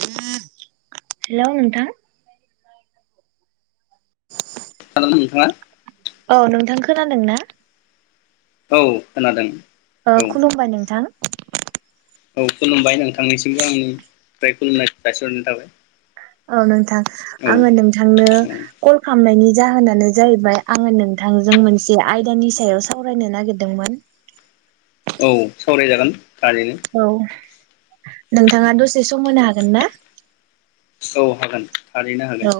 हेल' नोंथां। [unintelligible] मा? औ नोंथां खोनादोंना। औ खोनादों। ओ औ खुलुमबाय नोंथां। औ खुलुमबाय नोंथांनिसिमबो आंनिफ्राय खुलुमनाय जासिहरनाय थाबाय। औ नोंथां औ आङो नोंथांनो औ कल खामनायनि जाहोनानो जाहैबाय आङो नोंथांजों मोनसे आयदानि सायाव सावरायनो नागिरदोंमोन। औ सावरायजागोन। थारैनो औ नोंथाङा दसे सम होनो हा गोनना? औ हागोन। थारैनो हागोन औ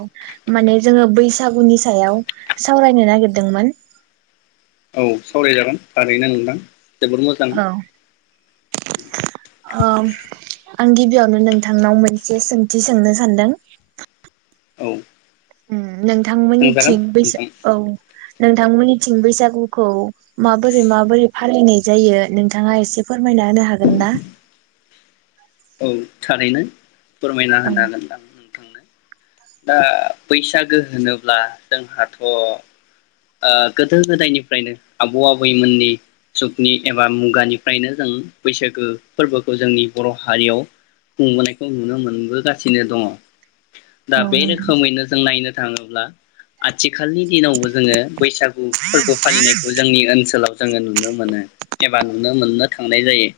माने जोङो बै सागुनि सायाव सावरायनो नागिरदोंमोन। औ सावरायजागोन थारैनो नोंथां। जोबोर मोजां औ-उम आं गिबियावनो नोंथांनाव मोनसे सोंथि सोंनो सानदों। औ उम थांजागोन नोंथांमोननिथिं नोंथां बैस-औ नोंथांमोननिथिं बैसागुखौ माबोरै-माबोरै फालिनाय जायो नोंथाङा एसे फोरमायना होनो हागोन ना? औ थारैनो। फोरमायना औ होनो हागोन दा। नोंथांनो दा बैसागो होनोब्ला जोंहाथ' ओ गोदो-गोदायनिफ्रायनो आबौ-आबैमोननि जुगनि एबा मुगानिफ्रायनो जों बैसागो फोरबोखौ जोंनि बर' हारियाव खुंबोनायखौ नुनो मोनबोगासिनो दङ। दा औ बे नोंथां रोखोमैनो जों नायनो थाङोब्ला आथि खालनि दिनावबो जोङो। बैसागु फोरबो फालिनायखौ जोंनि ओनसोलाव जोङो नुनो मोनो। एबा नुनो मोननो थांनाय जायो।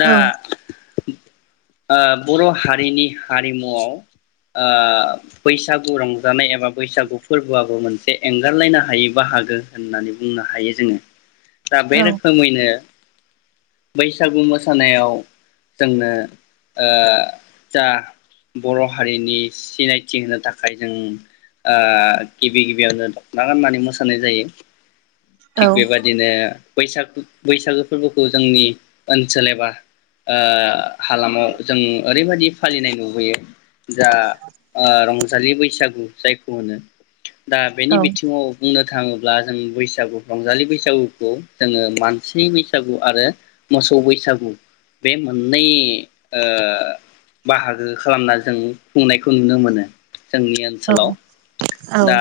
दा औ ओ-बर' हारिनि हारिमुआव ओ-बैसागु रंजानाय एबा बैसागु फोरबोआबो मोन एंगारलायनो हायो बाहागो होननानै बुंनो हायो जोङो। दा बे औ रोखोमैनो। बैसागु मोसानायाव जोंनो ओ-जा बर' हारिनि सिनायथि होनो थाखाय जों ओ-गिबि गिबियावनो। मा गाननानै मोसानाय जायो। औ थिग बेबादिनो। बैसागु बैसागो फोरबोखौ जोंनि ओनसोल एबा ओ हालामाव जों ओरैबायदि। फालिनाय लुबैयो। जा ओ-रंजालि बै सागु जायखौ होनो। दा औ बेनि बि बुंनो थाङोब्ला जों बैसागु रंजालि बैसागुखौ जोङो मानसि बैसागु आरो मोसौ बैसागु बे मोननै ओ बाहागो खालामना जों खुंनायखौ नुनो मोनो। जोंनि औ ओनसोलाव। औ दा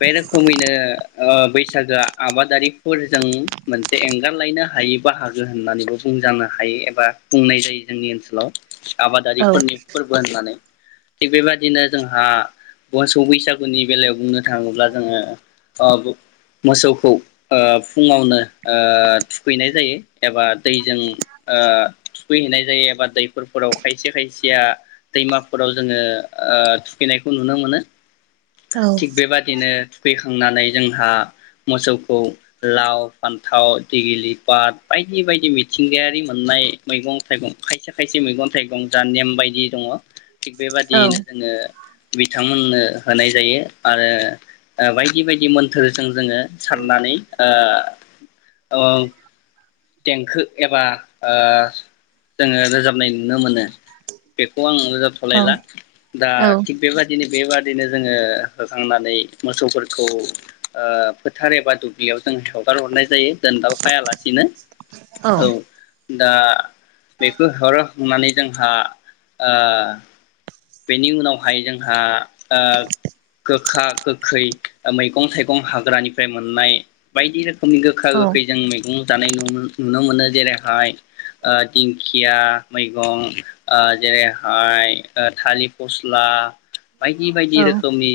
बे रोखोमैनो। ओ-बैसागोआ आबादारिफोरजों मोनसे एंगारलायनो हायै बाहागो होननानैबो बुंजानो हायो एबा बुंनाय जायो जोंनि ओनसोलाव। औ आबादारिफोरनि फोरबो होननानै। थिग बेबायदिनो जोंहा मोसौ बैसा गुनि बेलायाव बुंनो थाङोब्ला जोङो ओ-मोसौखौ ओ- फुङावनो ओ-थुखैनाय जायो एबा दैजों ओ- थुखैहैनाय जायो एबा दैफोरफोराव खायसे खायसेया दैमाफोराव जोङो ओ-थुखैनायखौ नुनो मोनो थिग बेबादिनो थुखैखां नानै जोंहा मोसौखौ। लाव फान थाव देगिलि पाट बायदि बायदि मिथिंगायारि मोननाय मैगं थाइगं खायसे खायसे मैगं थाइगं जा नेम बायदि दङ। थिग बेबादियैनो औ जोङो। बिथांमोननो। होनाय जायो आरो ओ-बायदि बायदि मोन्थोरजों जोङो सारनानै ओ- ओ-देंखो एबा जोङो रोजाबनाय नुनो मोनो। बेखौ आं औ रोजाबथ'लायला दा थिग बेबादिनो बेबादि। बिदिनो जोङो होखांनानै मोसौफोरखौ ओ फोथार एबा दु ब्लियाव जों हगार हरनाय जायो जों दोनदाल खायालासिनो औ। दा। बेखौ [inaudible] होननानै जोंहा ओ। बेनि उनावहाय जोंहा ओ गोखा गोखै मैगं थाइगं हाग्रानिफ्राय मोननाय बायदि रोखोम नि गोखा औ गोखै जों मैगं। जानाय नुनो मोनो जेरैहाय। ओ दिंखि या मैगं जेरैहाय। ओ थालिर फस्ला। बायदि बायदि औ रोखोमनि।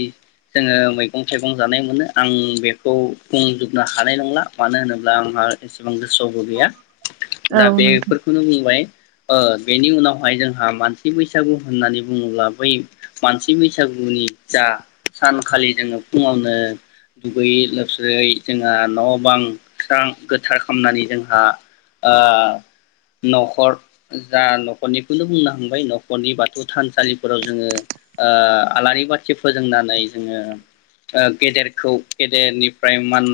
जोङो मैगं थाइगं जानाय मोनो आं बेखौ बुंजोबनो हानाय नंला मानो होनोब्ला आंहा एसे। गोबां गोसोआवबो गैया औ दा नोंथां बेफोरखौनो बुंबाय। ओ बेनि उनावहाय जोंहा मानसि बैसागु होननानै बुङोब्ला बै मानसि बैसागुनि जा सानखालि जोङो फुङावनो दुगैयै लोबस्रोयै जोंहा न' बां स्रां गोथार खालामनानै जोंहा ओ न'खर जा न'खरनिखौनो बुंनो थांबाय न'खरनि बाथौ। थानसालिफोराव जोङो आलारि बाथि फोजोंनानै जोङो गेदेरखौ गेदेरनिफ्राय मान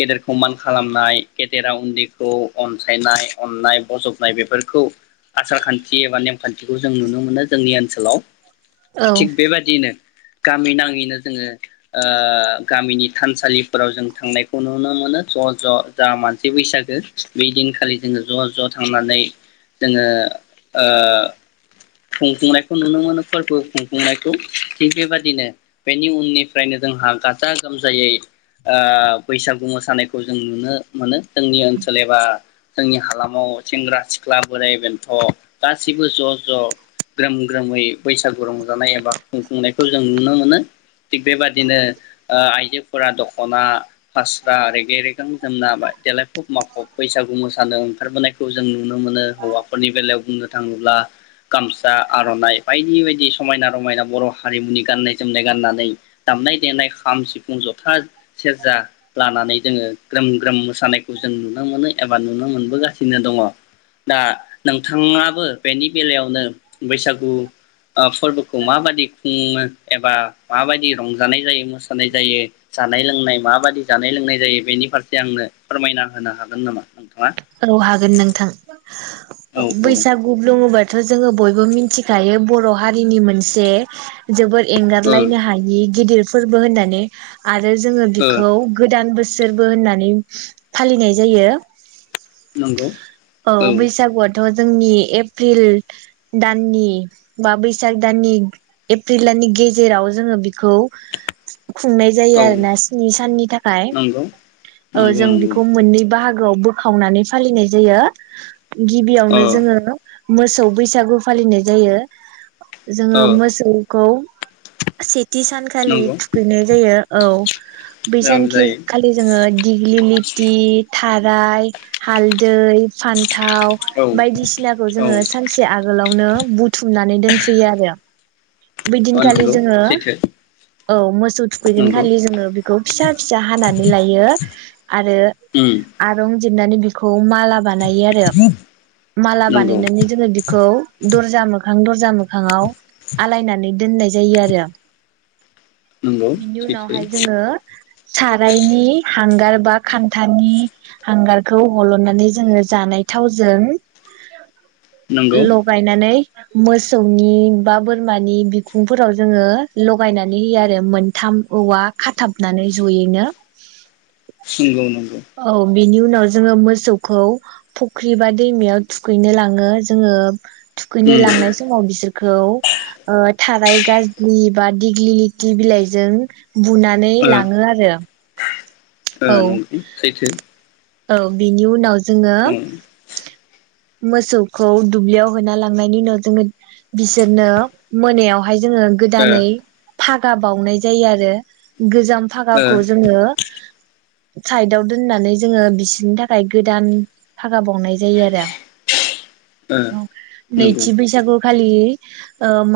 गेदेरखौ मान खालामनाय गेदेरा उन्दैखौ अनसायनाय अननाय बजबनाय बेफोरखौ आसार खान्थि एबा नेमखान्थिखौ जों नुनो। बे जोंनि ओनसोलाव। औ थिक बेबायदिनो। गामि नाङैनो जोङो। ओ। गामिनि थानसालिफोराव जों थांनायखौ नुनो मोनो ज' ज' जा मानसि बैसागो बै दिनखालि जोङो ज' ज' थांनानै जोङो। खुंफुंनायखौ नुनो मोनो। फोरबो खुंफुंनायखौ थिग बेबदिनो बेनि उननिफ्रायनो जोंहा गाजा गोमजायै बैसागु मोसानायखौ जों नुनो मोनो। जोंनि ओनसोल एबा। जोंनि हालामाव सेंग्रा सिख्ला बोराइ बेन्थ'। गाससिबो ज' ज'। ग्रोम ग्रोमै बैसागु रंजानाय एबा खुंफुंनायखौ जों नुनो मोनो। थिग बेबादिनो ओ आइजोफोरा दख'ना फास्रा रेगे रेगां जोमना देलायफब माफब बैसागु मोसानो ओंखारबोनायखौ जों नुनो मोनो हौवाफोरनि बेलायाव बुंनो थाङोब्ला गामसा। जा आर'नाइ बायदि बायदि समायना रमायना बर' हारिमुनि गाननाय जोमनाय गाननानै दामनाय देनाय खाम सिफुं जथा सेरजा लानानै जोङो ग्रोम ग्रोम मोसानायखौ जों नुनो मोनो एबा नुनो मोनबोगासिनो दङ। दा नोंथाङाबो बेनि बेलायावनो। बैसागु फोरबोखौ माबायदि खुङो एबा माबायदि रंजानाय जायो, मोसानाय जायो, जानाय लोंनाय माबायदि जानाय लोंनाय जायो बेनि फारसे आंनो फोरमायना होनो हागोन नामा? नोंथाङा औ हागोन नोंथां। औ औ बैसागु लुङोबा। जोङो बयबो मिथिखायो बर' हारिनि मोनसे जोबोद ओ एंगारलायनो हायि गिदिर फोरबो होननानै आरो जोङो ओ बिखौ गोदान बोसोर सोरबो होननानै फालिनाय जायो। नंगौ औ बैसागुआथ'। जोंनि एप्रिल दाननि बा बैसाग दाननि एप्रिल दाननि गेजेराव जोङो बिखौ खुंनाय जायो औ आरोना स्नि साननि थाखाय नंगौ ओ नंगौ जों नंगौ बेखौ मोननै बाहागो [unintelligible] खावनानै फालिनाय जायो। ओ गिबियावनो जोङो। मोसौ बैसागु फालिनाय जायो। जोङो ओ मोसौखौ सित थि सानखालि नंगौ थुखैनाय जायो औ बै औ सानखि जायो खालि जोङो दिग्लि लिति थाराय हालदै फान्थाव औ बायदिसिनाखौ औ जोङो ओ सानसे आगोलावनो बुथुमनानै दोनफैयो आरो। बैदिनखालि नंगौ जोङो सैथो औ मोसौ नंगौ थुखैगोनखालि जोङो बिखौ फिसा फिसा हानानै लायो आरो उम आरं जिरनानै बिखौ माला बानायो आरो माला नंगौ बानायनानै जोङो बिखौ द जा मोखां दर्जा मो फाङाव आलायनानै दोननाय जायो आरो नंगौ बिनि सैथो उनावहाय जोङो सारायनि हांगार बा खान्थानि हांगारखौ हलनानै जोङो जानाय थावजों नंगौ लगायनानै मोसौनि बा बोर मानि बिखुंफोराव जोङो लगायनानै होयो आरो मोनथाम औवा खाथाबनानै जयैनो नंगौ नंगौ औ बिनि उनाव जोङो मोसौखौ फुख्रि बा दैमायाव थुखैनो लाङो जोङो। थुखैनो उम लांनाय समाव बिसोरखौ थाराइ गाज्लि बा दिग्लि लिथि बिलाइजों बुनानै ओ लाङो आरो। ओ औ नंगौ सैथो। औ बिनि उनाव। जोङो। उम मोसौखौ दुब्लियाव होना लांनायनि उनाव जोङो बिसोरनो मोनायाव। हाय जोङो ओ गोदानै। फागा बावनाय जायो आरो। गोजाम ओ फागाखौ जोङो। साइदाव दोननानै जोङो बिसोरनि थाखाय गोदान फागा बावनाय जायो आरो ओ औ नंगौ नैथि बैसागु खालि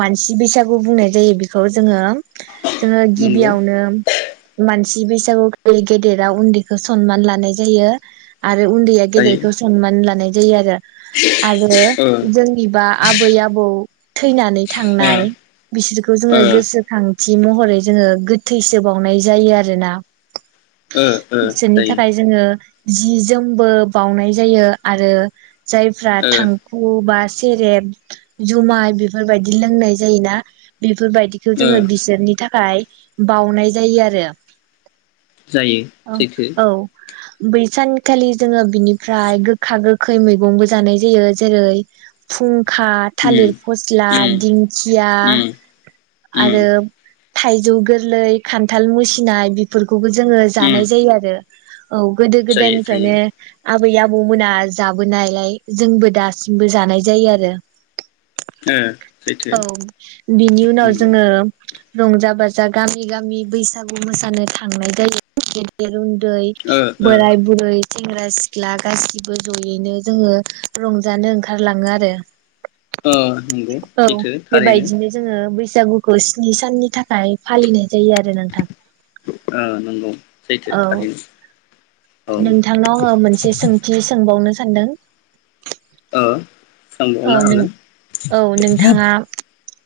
मानसि बैसागु बुंनाय जायो बेखौ जोङो जोङो नंगौ गिबियावनो मान सि बैसागु गेदेराव उन्दैखौ सनमान लानाय जायो आरो उन्दैया जायो गेदेरखौ सनमान लानाय जायो आरो आरो ओ जोंनिबा आबै आबौ थैनानै ओ थांनाय बिसोरखौ जोङो ओ गोसोखां थि महरै जोङो गोथैसोबावनाय जायो आरो ना ओ बिसोरनि जायो थाखाय जोङो जि जोमबो बाउनाय जायो आरो जायफ्रा ओ थांखु बा सेरेब जुमाय बेफोरबायदि लोंनाय जायोना बे बेफोरबायदिखौ ओ जोङो बिसोरनि थाखाय बावनाय जायो आरो जायो औ सैथो औ बै सानखालि जोङो बिनिफ्राय गोखा गोख खै मैगंबो जानाय जायो जेरै फुं खा थालिर उम फस्ला उम दिंखिया उम उम आरो थाइजौ गोरलै खान्थाल मुसिनाय बेफोरखौबो जों जोङो उम जानाय जायो आरो औ गोदो जायो जायो गोदायनिफ्रायनो आबै आबौमोना जाबोनायलाय जोंबो दासिमबो जानाय जायो आरो ओ सैथो औ बिनि उनाव नंगौ जोङो रंजा बाजा गामि गामि बैसागु मोसानो थांनाय जायो गेदेर उन्दै रै ओ ओ बोराय बुरै सेंग्रा सिख्ला गासिबो जयैनो जोङो रंजानो ओंखारलाङो आरो। अ नोंगौ औ बेबायदिनो जोङो बै सागुखौ स्नि साननि थाखाय फालिनाय जायो आरो नोंथां। ओ नोंगौ। औ नोंथांनाव आङो मोनसे सोंथि सोंबावनो सान्दों। ओ सोंबावनो हागोन।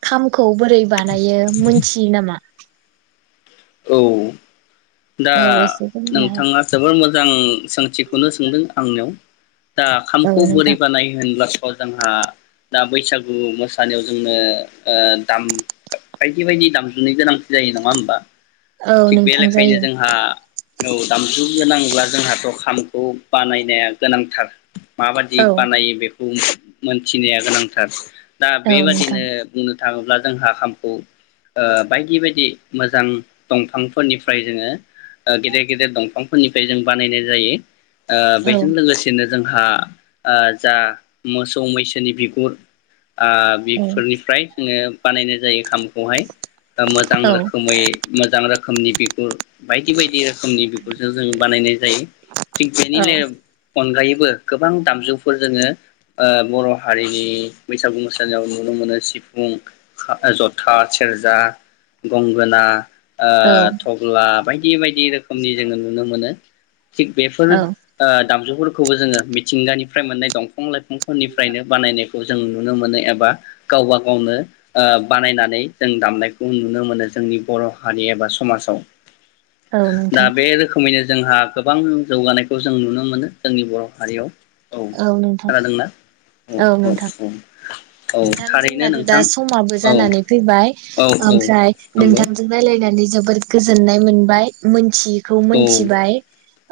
खाम खौ बोरै बानायो मोनथियो नामा? औ। दा औ एसे फोरमायना हो नोंथाङा जोबोर मोजां सोंथिखोनो सोंदों आंनियाव। दा खामखौ औ बोरै नोंथां बानायो होनब्ला अह जोंहा दा बैसागु मोसानायाव जोंनो ओ दाम बायदि बायदि दामजुनि गोनांथि जायो नङा ओमबा? औ थिग बे नोंथां लेखायैनो जायो जोंहा औ दामजु गोनांब्ला जोंहाथ' खामखौ बानायनाया गोनांथार। माबादि औ बानायो बेखौ मोनथिनाया गोनांथार। दा औ नोंथां बेबादिनो बुंनो थाङोब्ला जोंहा खामखौ ओ बायदि बायदि मोजां दंफांफोरनिफ्राय जोङो ओ गेदेर गेदेर दंफांफोरनिफ्राय जों बानायनाय जायो। ओ औ बेजों लोगोसेनो जोंहा ओ जा मोसौ मैसोनि बिगुर ओ औ बेफोरनिफ्राय जोङो बानायनाय जायो खाम खौहाय ओ मोजां औ रोखोमै मोजां रोखोमनि बिगुर बायदि बायदि रोखोमनि बिगुरजों जों बानायनाय जायो। थिग बेनि औ [unintelligible] अनगायै बो गोबां दामजुफोर जोङो ओ बर' हारिनि बैसागु मोसानायाव नुनो मोनो सिफुं खामो जथा सेरजा गंगोना ओ थब्ला बाय दि बायदि रोखोमनि जोङो नुनो मोनो। थिग बेफोर औ ओ दामजुफोरखौबो जोङो मिथिंगानिफ्राय मोननाय दंफां लाइ ‌ फुं फोरनिफ्रायनो बानायनाय खौ जों नुनो मोनो एबा गावबा गावनो ओ बानायनानै दों दामनायखौ नुनो मोनो जोंनि बर' हारि एबा समाजाव औ दा नोंथां बे रोखोमैनो जोंहा गोबां जौगानायखौ जों नुनो मोनो जोंनि बर' हारियाव। औ खानादोंना औ औ औ नोंथां थारैनो जोंनाथ' दा नोंथां समाबो औ जानानै फैबाय औ औ आमफ्राय नंगौ नोंथांजों रायलाय नानै जोबोर गोजोननाय मोनबाय मोनथि यिखौ औ मोनथिबाय।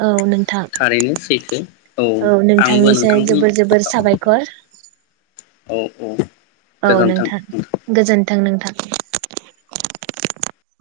औ नोंथां थारैनो सैथो। औ आंबो नोंथांनिसाइ नोंथांजों जोबोर जोबोर औ साबायखर ‌। औ औ औ नोंथां गोजोन्थों गोजोन थों नोंथां ।